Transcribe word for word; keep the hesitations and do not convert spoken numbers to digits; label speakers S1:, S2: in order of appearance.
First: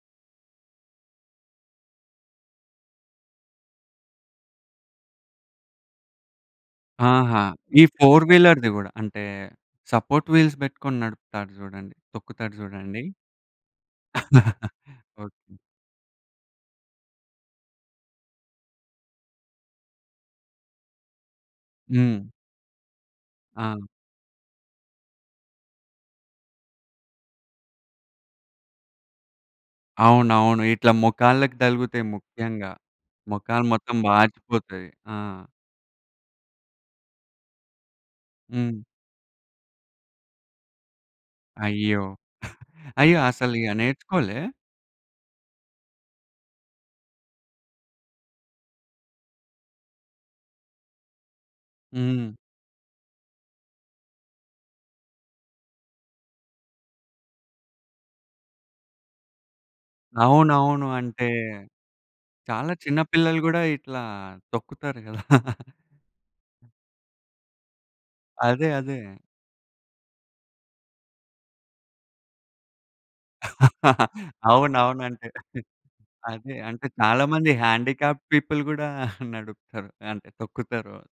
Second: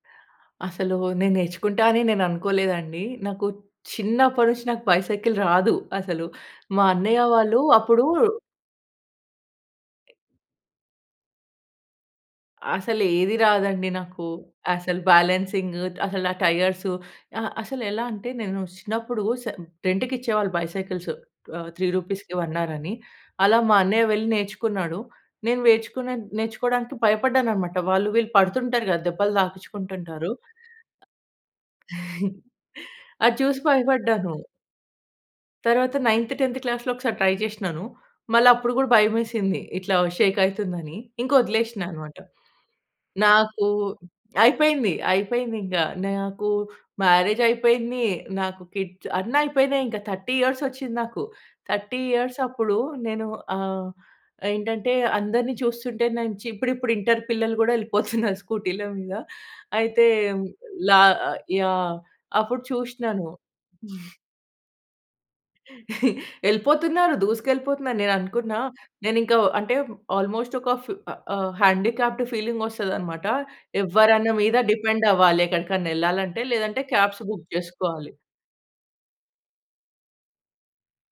S1: అసలు నేను నేర్చుకుంటా అని నేను అనుకోలేదు అండి. నాకు చిన్నప్పటి నుంచి నాకు బైసైకిల్ రాదు, అసలు. మా అన్నయ్య
S2: ఆహా!
S1: వాళ్ళు
S2: ఈ
S1: అప్పుడూ
S2: ఫోర్-వీలర్‌ది గూడా. అంటే సపోర్ట్ వీల్స్ బెట్టుకొని నడుపుతాడు జూడండి, తొక్కుతాడు చూడండి.
S1: అసలు ఏది రాదండి నాకు. అసలు
S2: ఓకే.
S1: బాలెన్సింగు అసలు ఆ టైయర్సు అ అసలు ఎలా అంటే, నేను చిన్నప్పుడు సె రెంట్‌కి ఇచ్చేవాళ్ళు బైసైకిల్సు. ఆహ్, త్రీ
S2: హ్మ్.
S1: రూపీస్‌కి వన్ అర్ అని. అలా
S2: ఆ!
S1: మా అన్నయ్య వెళ్లి నేర్చుకున్నాడు. నేను నేర్చుకోనే నేర్చుకోవడానికి భయపడ్డాను అనమాట. వాళ్ళు వీళ్ళు పడుతుంటారు గదా! దెబ్బలు తాగిచుకుంటుంటారు.
S2: అవునవును. ఇట్లా మొకాళ్ళకి తలుగుతాయి ముఖ్యంగా.
S1: అది చూసి
S2: మొకాలు మొత్తం
S1: భయపడ్డాను.
S2: వాచిపోతాది. ఆ!
S1: తరువాత నైన్త్, టెన్త్ క్లాస్‌లో ఒకసారి ట్రై జేశినాను. మళ్ళ అప్పుడు
S2: హ్మ్.
S1: గూడా భయమేసింది. ఇట్లా షేక్ అయితుందని. ఇంకా వదిలేసినా
S2: అయ్యో!
S1: అనమాట.
S2: అయ్యో! అసలు
S1: నాకూ
S2: ఇగ నేర్చుకోలే?
S1: అయిపోయింది, అయిపోయింది ఇంగ. నాకు మ్యారేజ్ అయిపోయింది, నాకు కిడ్స్ అన్ని అయిపోయినాయి ఇంకా. థర్టీ ఇయర్స్ వచ్చింది నాకు. థర్టీ
S2: హ్మ్.
S1: ఇయర్స్ అప్పుడు నేను ఆహ్, ఏంటంటే అందరిని చూస్తుంటే నాంచి ఇప్పుడిప్పుడు ఇంటర్ పిల్లలు గూడా వెళ్ళిపోతున్నారు స్కూటీ‌ల మీద. అయితే
S2: అవునవును.
S1: లా
S2: అంటే,
S1: యాహ్! అప్పుడు
S2: చాలా చిన్న
S1: చూశినాను.
S2: పిల్లలు గూడా ఇట్లా, తొక్కుతారు గదా!
S1: ఎళ్ళిపోతున్నారు, దూసుకెళ్ళిపోతున్నారు. నేను అనుకున్నా,
S2: అదే, అదే.
S1: నేను ఇంకా అంటే ఆల్మోస్ట్ ఒక ఫిఫ్ ఆహ్, ఆహ్, హ్యాండీక్యాప్డ్ ఫీలింగ్ వస్తదనమాట. ఎవ్వరన్న మీద
S2: అవునవును.
S1: డిపెండ్
S2: అంటే
S1: అవ్వాలి, ఎక్కడికైనా ఎళ్ళాలి అంటే.
S2: అదే.
S1: లేదంటే
S2: అంటే
S1: క్యాబ్స్
S2: చాలా
S1: బుక్
S2: మంది
S1: జేసుకోవాలి.
S2: హ్యాండీక్యాప్డ్ పీపుల్ గూడా నడుపుతారు, అంటే తొక్కుతారు.